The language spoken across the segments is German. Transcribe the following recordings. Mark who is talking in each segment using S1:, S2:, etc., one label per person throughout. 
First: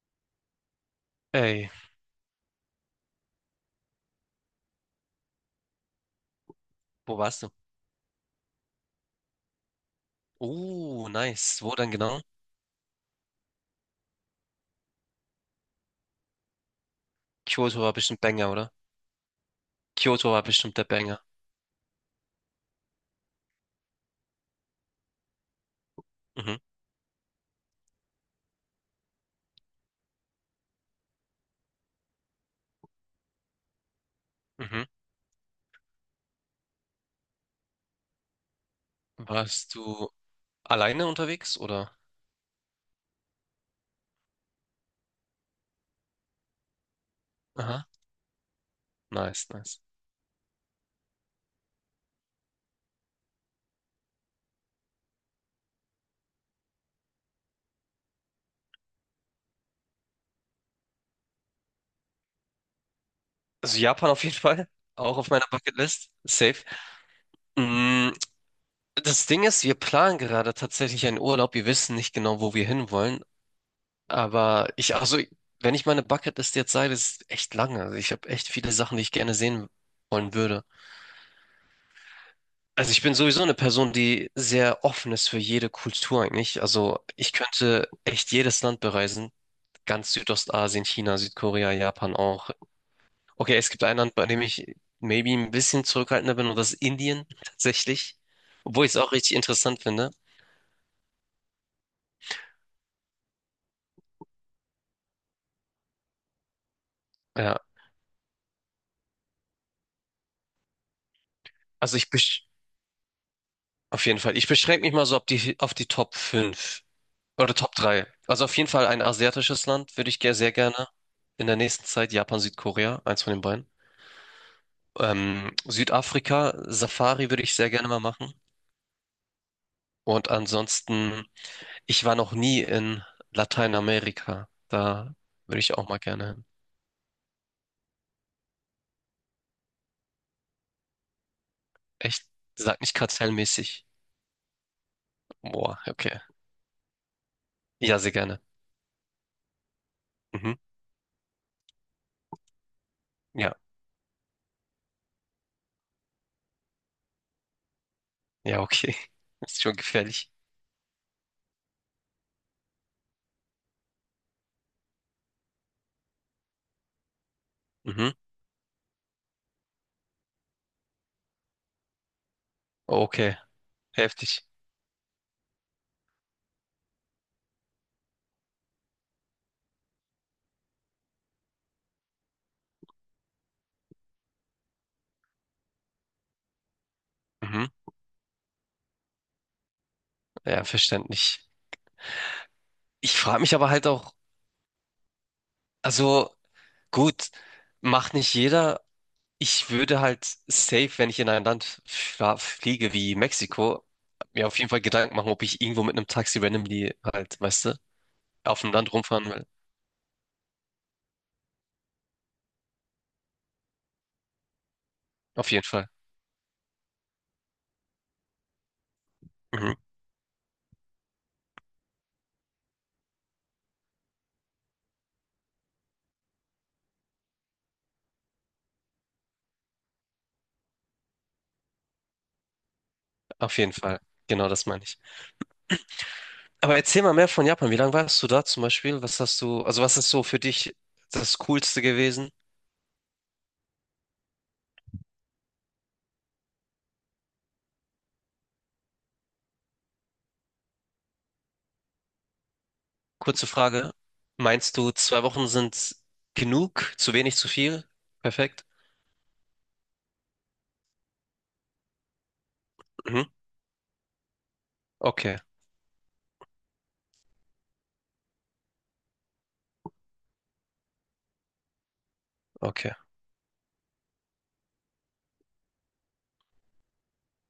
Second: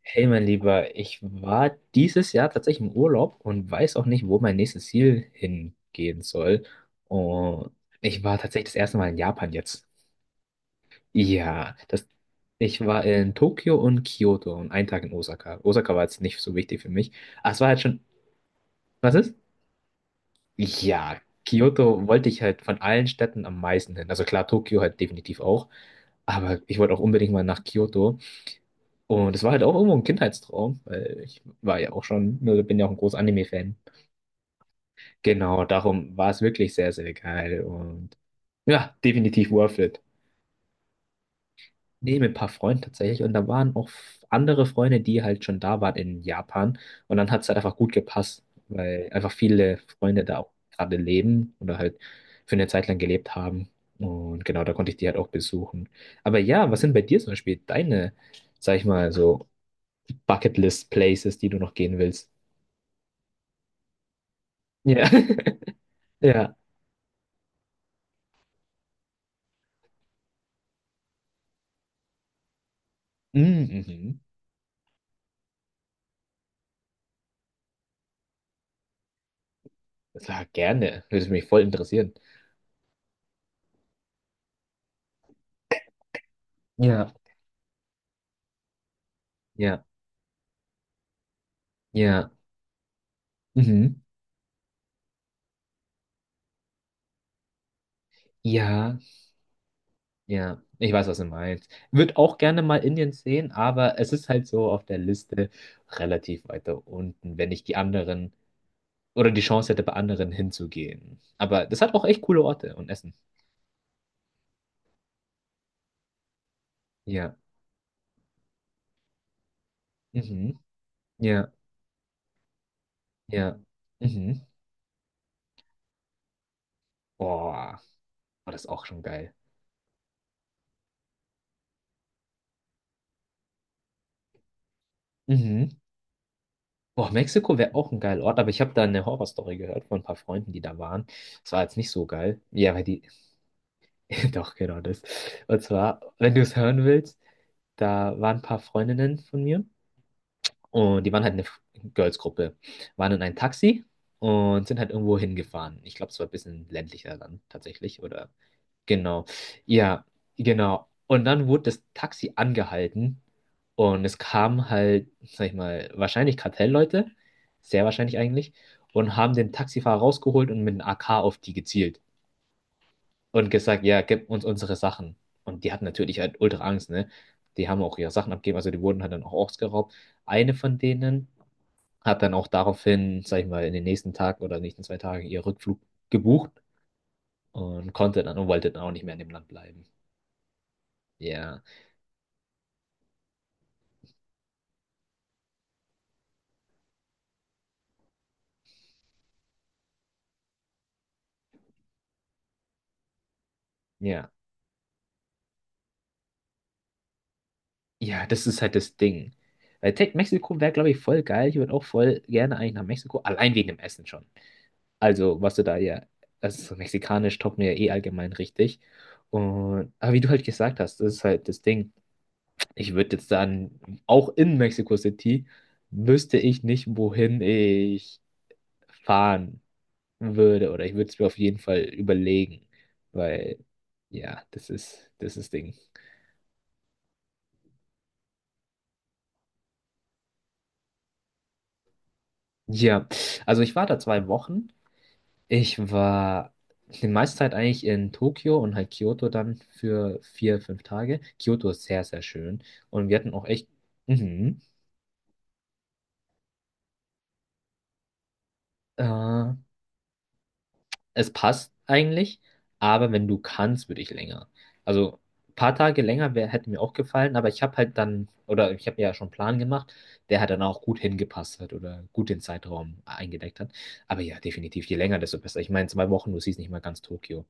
S1: Hey, mein Lieber, ich war
S2: Ey,
S1: dieses Jahr tatsächlich im Urlaub und weiß auch nicht, wo mein nächstes Ziel hingehen soll.
S2: wo warst du?
S1: Und ich war tatsächlich das erste Mal in Japan jetzt.
S2: Oh, nice. Wo
S1: Ja,
S2: denn genau?
S1: ich war in Tokio und Kyoto und einen Tag in Osaka. Osaka war jetzt nicht so wichtig für mich. Ah, es war halt
S2: Kyoto war
S1: schon.
S2: bestimmt Banger, oder?
S1: Was ist?
S2: Kyoto war bestimmt der
S1: Ja,
S2: Banger.
S1: Kyoto wollte ich halt von allen Städten am meisten hin. Also klar, Tokio halt definitiv auch.
S2: Mhm,
S1: Aber ich wollte auch unbedingt mal nach Kyoto. Und es war halt auch irgendwo ein Kindheitstraum, weil ich war ja auch schon, ne, bin ja auch ein großer Anime-Fan.
S2: mhm.
S1: Genau, darum war es wirklich sehr, sehr geil und ja, definitiv
S2: Warst
S1: worth it.
S2: du alleine unterwegs, oder?
S1: Nee, mit ein paar Freunden tatsächlich und da waren auch andere Freunde, die halt schon da waren in Japan und dann hat es halt einfach
S2: Aha,
S1: gut gepasst, weil einfach
S2: nice,
S1: viele
S2: nice.
S1: Freunde da auch gerade leben oder halt für eine Zeit lang gelebt haben und genau, da konnte ich die halt auch besuchen. Aber ja, was sind bei dir zum Beispiel deine, sag ich mal, so Bucketlist-Places, die du noch gehen willst?
S2: Also Japan auf jeden Fall.
S1: Ja.
S2: Auch auf meiner Bucketlist.
S1: Ja.
S2: Safe. Mm, das Ding ist, wir planen gerade tatsächlich einen Urlaub. Wir wissen nicht genau, wo wir hinwollen.
S1: Mm, mhm.
S2: Aber also, wenn ich meine Bucketlist jetzt sage, das ist echt lange. Also ich habe echt viele Sachen, die ich gerne sehen wollen
S1: Sag
S2: würde.
S1: gerne. Würde mich voll interessieren.
S2: Also ich bin sowieso eine Person, die sehr offen ist für jede Kultur eigentlich. Also
S1: Ja.
S2: ich könnte echt jedes Land bereisen.
S1: Ja.
S2: Ganz Südostasien, China, Südkorea, Japan
S1: Ja.
S2: auch. Okay, es gibt ein
S1: Mhm.
S2: Land, bei dem ich maybe ein bisschen zurückhaltender bin, und das ist Indien tatsächlich. Obwohl ich es
S1: Ja.
S2: auch richtig interessant finde.
S1: Ja. Ich weiß, was du meinst. Würde auch gerne mal Indien sehen, aber es ist halt so auf der Liste relativ weiter unten, wenn
S2: Ja,
S1: ich die anderen oder die Chance hätte, bei anderen hinzugehen. Aber das hat
S2: also
S1: auch
S2: ich
S1: echt coole
S2: besch
S1: Orte und Essen.
S2: auf jeden Fall. Ich beschränke mich mal so auf die Top 5
S1: Ja.
S2: oder Top 3. Also auf jeden Fall ein asiatisches Land würde ich sehr
S1: Mhm.
S2: gerne in
S1: Ja.
S2: der nächsten Zeit. Japan, Südkorea, eins von den
S1: Ja.
S2: beiden.
S1: Mhm.
S2: Südafrika, Safari würde ich sehr
S1: Boah.
S2: gerne mal machen.
S1: War das ist auch schon geil.
S2: Und ansonsten, ich war noch nie in Lateinamerika. Da würde
S1: Mhm.
S2: ich auch mal gerne hin.
S1: Boah, Mexiko wäre auch ein geiler Ort, aber ich habe da eine Horrorstory gehört von ein paar Freunden, die da waren. Es war jetzt nicht so
S2: Echt?
S1: geil. Ja,
S2: Sag
S1: weil
S2: nicht
S1: die.
S2: kartellmäßig.
S1: Doch, genau das. Und
S2: Boah,
S1: zwar,
S2: okay.
S1: wenn du es hören willst,
S2: Ja, sehr
S1: da waren
S2: gerne.
S1: ein paar Freundinnen von mir
S2: Mhm.
S1: und die waren halt eine Girls-Gruppe. Waren in ein
S2: Ja,
S1: Taxi und sind halt irgendwo hingefahren. Ich glaube, es war ein bisschen ländlicher dann tatsächlich oder
S2: ja, okay.
S1: genau.
S2: Ist schon
S1: Ja,
S2: gefährlich.
S1: genau. Und dann wurde das Taxi angehalten und es kamen halt, sag ich mal, wahrscheinlich Kartellleute, sehr
S2: Mhm.
S1: wahrscheinlich eigentlich, und haben den Taxifahrer rausgeholt und mit einem AK auf die gezielt
S2: Okay,
S1: und gesagt, ja, gib
S2: heftig.
S1: uns unsere Sachen. Und die hatten natürlich halt ultra Angst, ne? Die haben auch ihre Sachen abgegeben, also die wurden halt dann auch ausgeraubt. Eine von denen hat dann auch daraufhin, sag ich mal, in den nächsten Tag oder nächsten 2 Tagen ihren Rückflug gebucht
S2: Mhm.
S1: und konnte dann und wollte dann auch nicht mehr in dem Land bleiben.
S2: Ja, verständlich.
S1: Ja.
S2: Ich frage mich aber halt auch, also gut, macht nicht jeder. Ich würde halt safe, wenn ich in ein Land fliege wie Mexiko,
S1: Ja.
S2: mir auf jeden Fall Gedanken machen, ob ich irgendwo mit einem Taxi randomly halt, weißt du,
S1: Ja, das
S2: auf
S1: ist
S2: dem
S1: halt
S2: Land
S1: das
S2: rumfahren
S1: Ding.
S2: will.
S1: Weil Tech Mexiko wäre, glaube ich, voll geil. Ich würde auch voll gerne eigentlich nach Mexiko, allein wegen dem Essen schon. Also,
S2: Auf
S1: was du
S2: jeden
S1: da
S2: Fall.
S1: ja, also mexikanisch taugt mir ja eh allgemein richtig.
S2: Mhm.
S1: Und, aber wie du halt gesagt hast, das ist halt das Ding. Ich würde jetzt dann, auch in Mexico City, wüsste ich nicht, wohin ich fahren würde. Oder ich würde es mir auf jeden Fall überlegen. Weil,
S2: Auf jeden Fall.
S1: ja,
S2: Genau das
S1: das
S2: meine ich.
S1: ist, das ist das Ding.
S2: Aber erzähl mal mehr von Japan. Wie lange warst du da zum Beispiel? Was hast du, also was ist so für dich das Coolste gewesen?
S1: Ja, also ich war da 2 Wochen. Ich war die meiste Zeit eigentlich in Tokio und halt Kyoto dann für 4, 5 Tage. Kyoto ist sehr, sehr schön. Und wir hatten auch
S2: Kurze
S1: echt,
S2: Frage.
S1: mhm,
S2: Meinst du, 2 Wochen sind genug? Zu wenig, zu viel? Perfekt.
S1: äh, es passt eigentlich, aber
S2: Mhm.
S1: wenn du kannst, würde ich länger. Also
S2: Okay,
S1: ein paar Tage länger wär, hätte mir auch gefallen, aber ich habe halt dann, oder ich habe ja schon einen Plan gemacht, der hat dann auch gut hingepasst hat oder gut den
S2: okay.
S1: Zeitraum eingedeckt hat. Aber ja, definitiv, je länger, desto besser. Ich meine, 2 Wochen, du siehst nicht mal ganz Tokio.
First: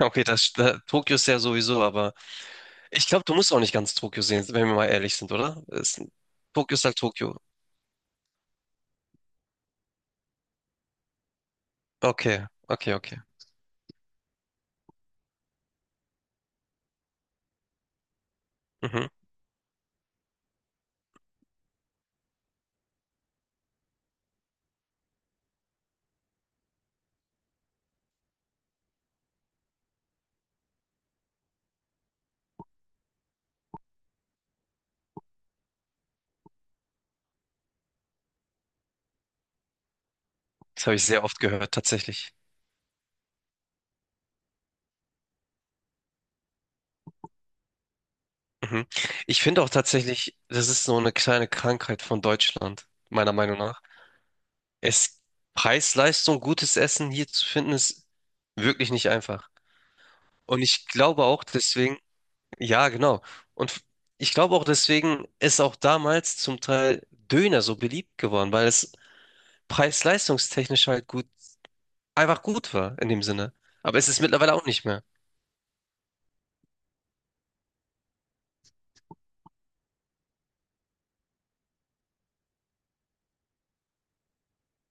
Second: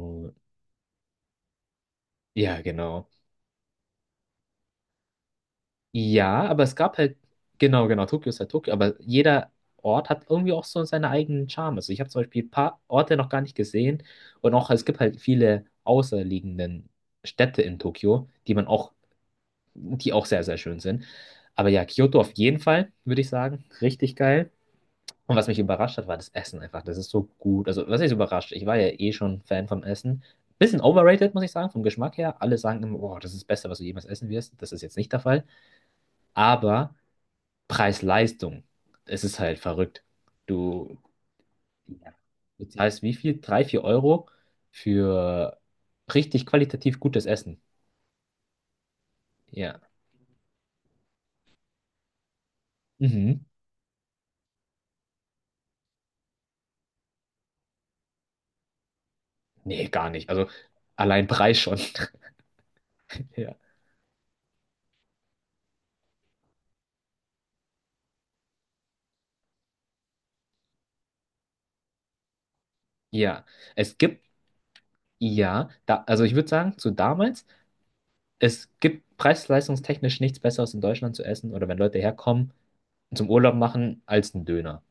S2: Okay, Tokio ist ja sowieso, aber.
S1: ja,
S2: Ich
S1: genau.
S2: glaube, du musst auch nicht ganz Tokio sehen, wenn wir mal ehrlich sind, oder?
S1: Ja, aber es
S2: Tokio ist halt
S1: gab halt,
S2: Tokio.
S1: genau, genau, Tokio ist halt Tokio, aber jeder Ort hat irgendwie auch so seinen eigenen Charme. Also ich habe zum Beispiel
S2: Okay,
S1: ein paar
S2: okay,
S1: Orte
S2: okay.
S1: noch gar nicht gesehen und auch es gibt halt viele außerliegenden Städte in Tokio, die man auch,
S2: Mhm.
S1: die auch sehr, sehr schön sind. Aber ja, Kyoto auf jeden Fall, würde ich sagen, richtig geil. Und was mich überrascht hat, war das Essen einfach. Das ist so gut. Also, was ist überrascht? Ich war ja eh schon Fan vom Essen. Bisschen overrated, muss ich sagen, vom Geschmack her. Alle sagen immer, oh, das ist das Beste, was du jemals essen wirst. Das ist jetzt nicht der Fall. Aber Preis-Leistung. Es ist halt verrückt.
S2: Das habe
S1: Du,
S2: ich sehr oft gehört,
S1: ja,
S2: tatsächlich.
S1: bezahlst wie viel? 3, 4 Euro für richtig qualitativ gutes Essen.
S2: Mhm. Ich finde auch
S1: Ja.
S2: tatsächlich, das ist so eine kleine Krankheit von Deutschland, meiner
S1: Mhm.
S2: Meinung nach. Es Preis-Leistung, gutes Essen hier zu finden, ist wirklich nicht einfach.
S1: Nee, gar nicht. Also
S2: Und ich glaube
S1: allein
S2: auch
S1: Preis schon.
S2: deswegen, ja, genau.
S1: Ja.
S2: Und ich glaube auch deswegen ist auch damals zum Teil Döner so beliebt geworden, weil es preis-leistungstechnisch halt gut einfach gut war in dem
S1: Ja.
S2: Sinne. Aber
S1: Es
S2: es ist
S1: gibt,
S2: mittlerweile auch nicht mehr.
S1: ja, da, also ich würde sagen, zu damals, es gibt preis-leistungstechnisch nichts Besseres in Deutschland zu essen oder wenn Leute herkommen und zum Urlaub machen als ein Döner.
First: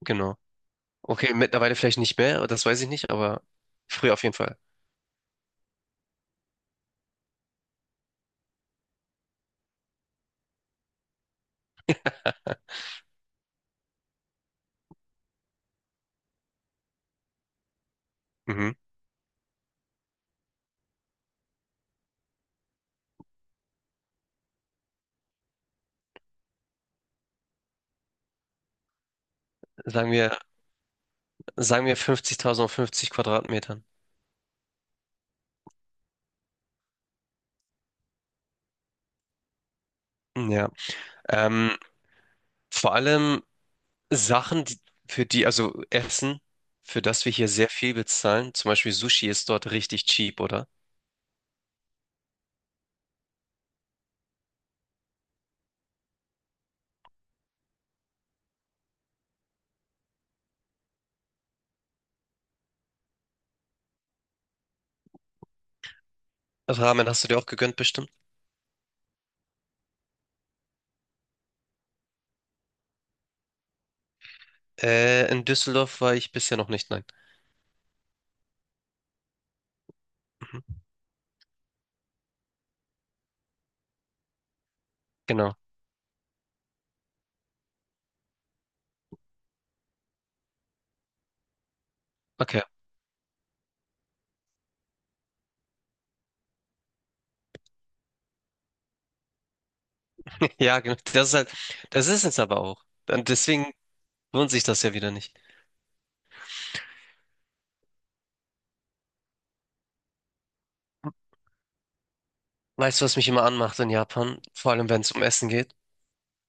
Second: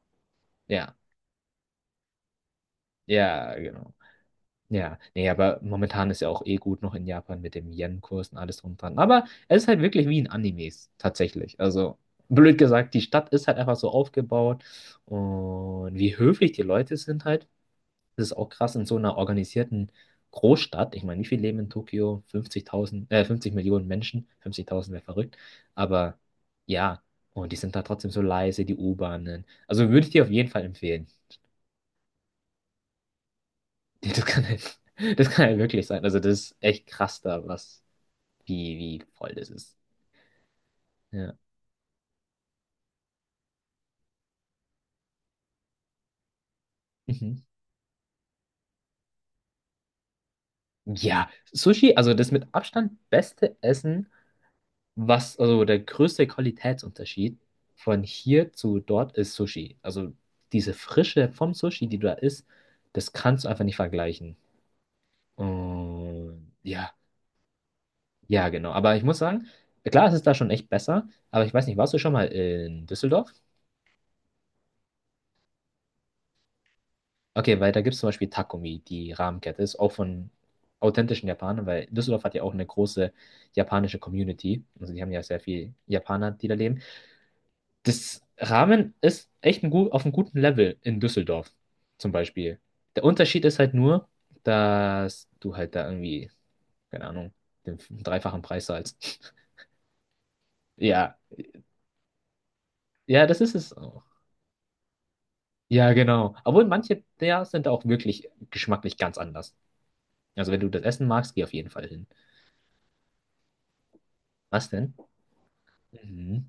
S2: Genau.
S1: Ja.
S2: Okay, mittlerweile vielleicht nicht mehr, das weiß ich nicht, aber
S1: Ja, genau.
S2: früher auf jeden Fall.
S1: Ja, nee, aber momentan ist ja auch eh gut noch in Japan mit dem Yen-Kurs und alles drum und dran. Aber es ist halt wirklich wie in Animes, tatsächlich. Also, blöd gesagt, die Stadt ist halt einfach so aufgebaut und wie höflich die Leute sind halt. Das ist auch krass
S2: Mhm.
S1: in so einer organisierten Großstadt. Ich meine, wie viele leben in Tokio? 50.000, 50 Millionen Menschen. 50.000 wäre verrückt. Aber ja, und die sind da trotzdem so leise, die U-Bahnen. Also würde ich
S2: Sagen
S1: dir auf
S2: wir,
S1: jeden Fall empfehlen.
S2: sagen wir 50.000 auf 50 Quadratmetern.
S1: Ja, das kann halt, das kann halt wirklich sein. Also das ist echt krass da, was, wie, wie voll das ist.
S2: Ja.
S1: Ja.
S2: Ähm, vor allem Sachen, die, für die, also Essen, für das wir
S1: Mhm.
S2: hier sehr viel bezahlen. Zum Beispiel Sushi ist dort richtig cheap, oder?
S1: Ja, Sushi, also das mit Abstand beste Essen, was, also der größte Qualitätsunterschied von hier zu dort ist Sushi. Also diese Frische vom Sushi, die da ist, das kannst du einfach nicht vergleichen. Und
S2: Also
S1: ja,
S2: Ramen hast du dir auch gegönnt, bestimmt?
S1: ja, genau. Aber ich muss sagen, klar, es ist da schon echt besser, aber ich weiß nicht, warst du schon mal in Düsseldorf?
S2: In Düsseldorf war ich bisher noch nicht, nein.
S1: Okay, weil da gibt es zum Beispiel Takumi, die Rahmenkette, ist auch von
S2: Mhm.
S1: authentischen Japanern, weil Düsseldorf hat ja auch eine große japanische Community. Also die haben ja sehr
S2: Genau.
S1: viel Japaner, die da leben. Das Ramen ist echt ein gut, auf einem guten Level in Düsseldorf zum Beispiel.
S2: Okay.
S1: Der Unterschied ist halt nur, dass du halt da irgendwie, keine Ahnung, den dreifachen Preis zahlst.
S2: Ja, genau.
S1: Ja,
S2: Das ist halt, das ist es aber auch.
S1: ja,
S2: Und
S1: das ist
S2: deswegen
S1: es auch.
S2: lohnt sich das ja wieder nicht.
S1: Ja, genau. Obwohl manche der sind auch wirklich geschmacklich ganz anders. Also wenn du das Essen magst, geh auf jeden Fall hin.
S2: Weißt du, was mich immer anmacht in Japan?
S1: Was
S2: Vor allem,
S1: denn?
S2: wenn es um Essen geht.
S1: Mhm.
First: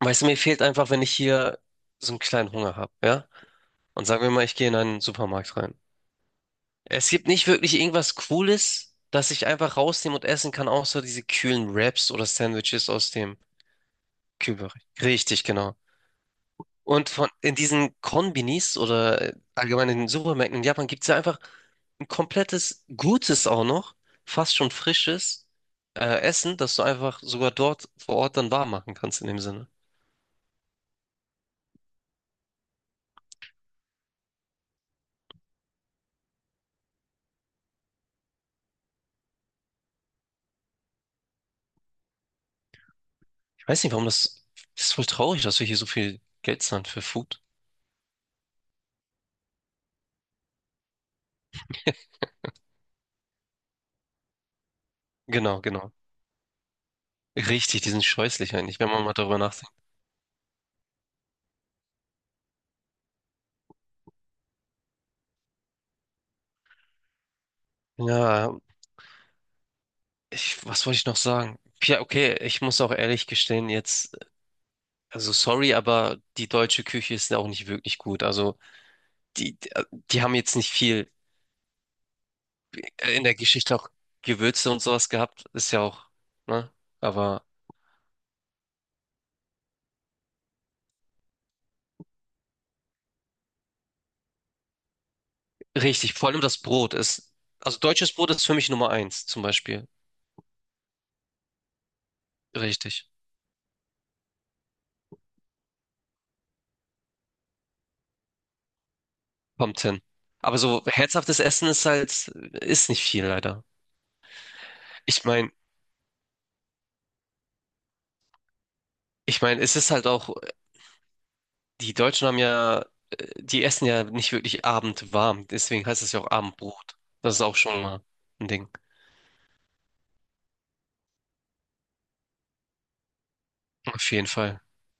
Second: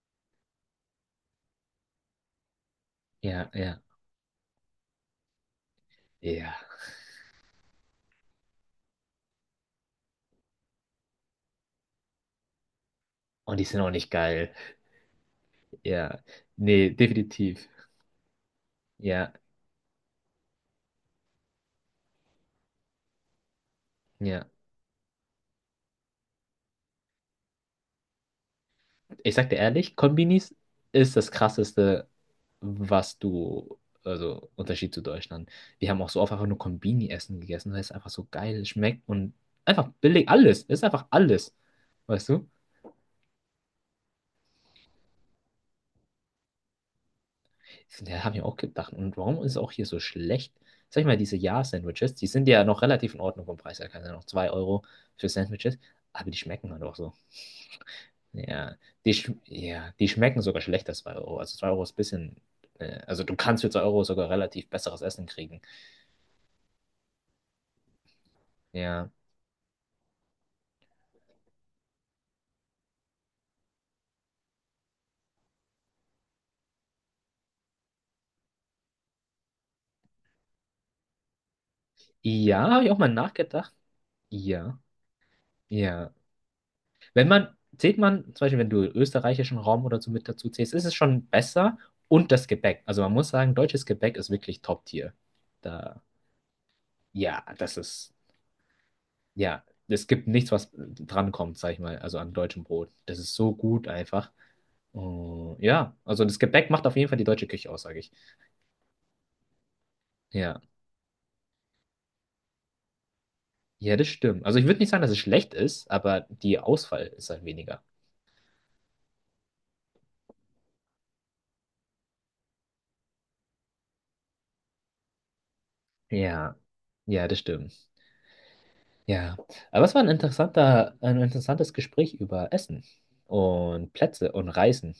S2: Weißt du, mir fehlt einfach, wenn ich hier so einen kleinen Hunger habe, ja?
S1: Ja, ja,
S2: Und sagen wir mal, ich gehe in einen Supermarkt rein.
S1: ja.
S2: Es gibt nicht wirklich irgendwas Cooles, das ich einfach rausnehmen und essen kann, außer diese kühlen Wraps oder Sandwiches aus dem
S1: Und die sind auch nicht geil.
S2: Kühlbereich. Richtig, genau.
S1: Ja, nee,
S2: In
S1: definitiv.
S2: diesen Konbinis oder
S1: Ja,
S2: allgemein in den Supermärkten in Japan gibt es ja einfach ein komplettes gutes auch noch,
S1: ja.
S2: fast schon frisches Essen, das du einfach sogar dort vor Ort dann warm machen kannst in
S1: Ich
S2: dem
S1: sag dir
S2: Sinne.
S1: ehrlich, Konbinis ist das Krasseste, was du, also Unterschied zu Deutschland. Wir haben auch so oft einfach nur Konbini-Essen gegessen, weil es einfach so geil schmeckt und einfach billig alles. Es ist einfach alles. Weißt du?
S2: Ich weiß nicht, warum das, das ist voll traurig, dass wir hier so viel Geld zahlen für Food.
S1: Ja, habe ich auch gedacht. Und warum ist es auch hier so schlecht? Sag ich mal, diese Ja-Sandwiches, die sind ja noch relativ in Ordnung vom Preis her. Keine Ahnung, 2 Euro für
S2: Genau,
S1: Sandwiches,
S2: genau.
S1: aber die schmecken halt auch so.
S2: Richtig, die sind scheußlich
S1: Ja,
S2: eigentlich, wenn man
S1: die,
S2: mal
S1: sch
S2: darüber nachdenkt.
S1: ja, die schmecken sogar schlechter, als 2 Euro. Also 2 Euro ist ein bisschen, also du kannst für 2 Euro sogar relativ besseres Essen kriegen.
S2: Ja,
S1: Ja,
S2: was wollte ich noch sagen? Ja, okay, ich muss auch ehrlich gestehen, jetzt, also sorry, aber die deutsche Küche ist ja auch nicht wirklich gut. Also die, die haben jetzt nicht viel
S1: ja, habe ich auch mal
S2: in der
S1: nachgedacht.
S2: Geschichte auch Gewürze
S1: Ja,
S2: und sowas gehabt, ist ja auch,
S1: ja.
S2: ne?
S1: Wenn
S2: Aber
S1: man, zählt man, zum Beispiel, wenn du österreichischen Raum oder so mit dazu zählst, ist es schon besser. Und das Gebäck. Also man muss sagen, deutsches Gebäck ist wirklich Top-Tier. Da,
S2: richtig, vor allem das Brot ist,
S1: ja, das
S2: also deutsches
S1: ist,
S2: Brot ist für mich Nummer eins, zum
S1: ja,
S2: Beispiel.
S1: es gibt nichts, was drankommt, sag ich mal, also an deutschem Brot.
S2: Richtig,
S1: Das ist so gut einfach. Oh, ja, also das Gebäck macht auf jeden Fall die deutsche Küche aus, sage ich.
S2: kommt hin. Aber
S1: Ja,
S2: so herzhaftes Essen ist halt, ist nicht viel leider.
S1: ja, das stimmt. Also ich würde nicht sagen, dass es
S2: Ich meine,
S1: schlecht ist, aber die Auswahl ist halt weniger.
S2: ich meine, es ist halt auch, die Deutschen haben ja, die essen ja nicht wirklich abendwarm, deswegen heißt es ja auch
S1: Ja,
S2: Abendbrot.
S1: ja,
S2: Das
S1: das
S2: ist auch schon
S1: stimmt.
S2: mal ein Ding.
S1: Ja, aber es war ein interessanter, ein interessantes Gespräch über Essen und
S2: Auf jeden
S1: Plätze und
S2: Fall.
S1: Reisen.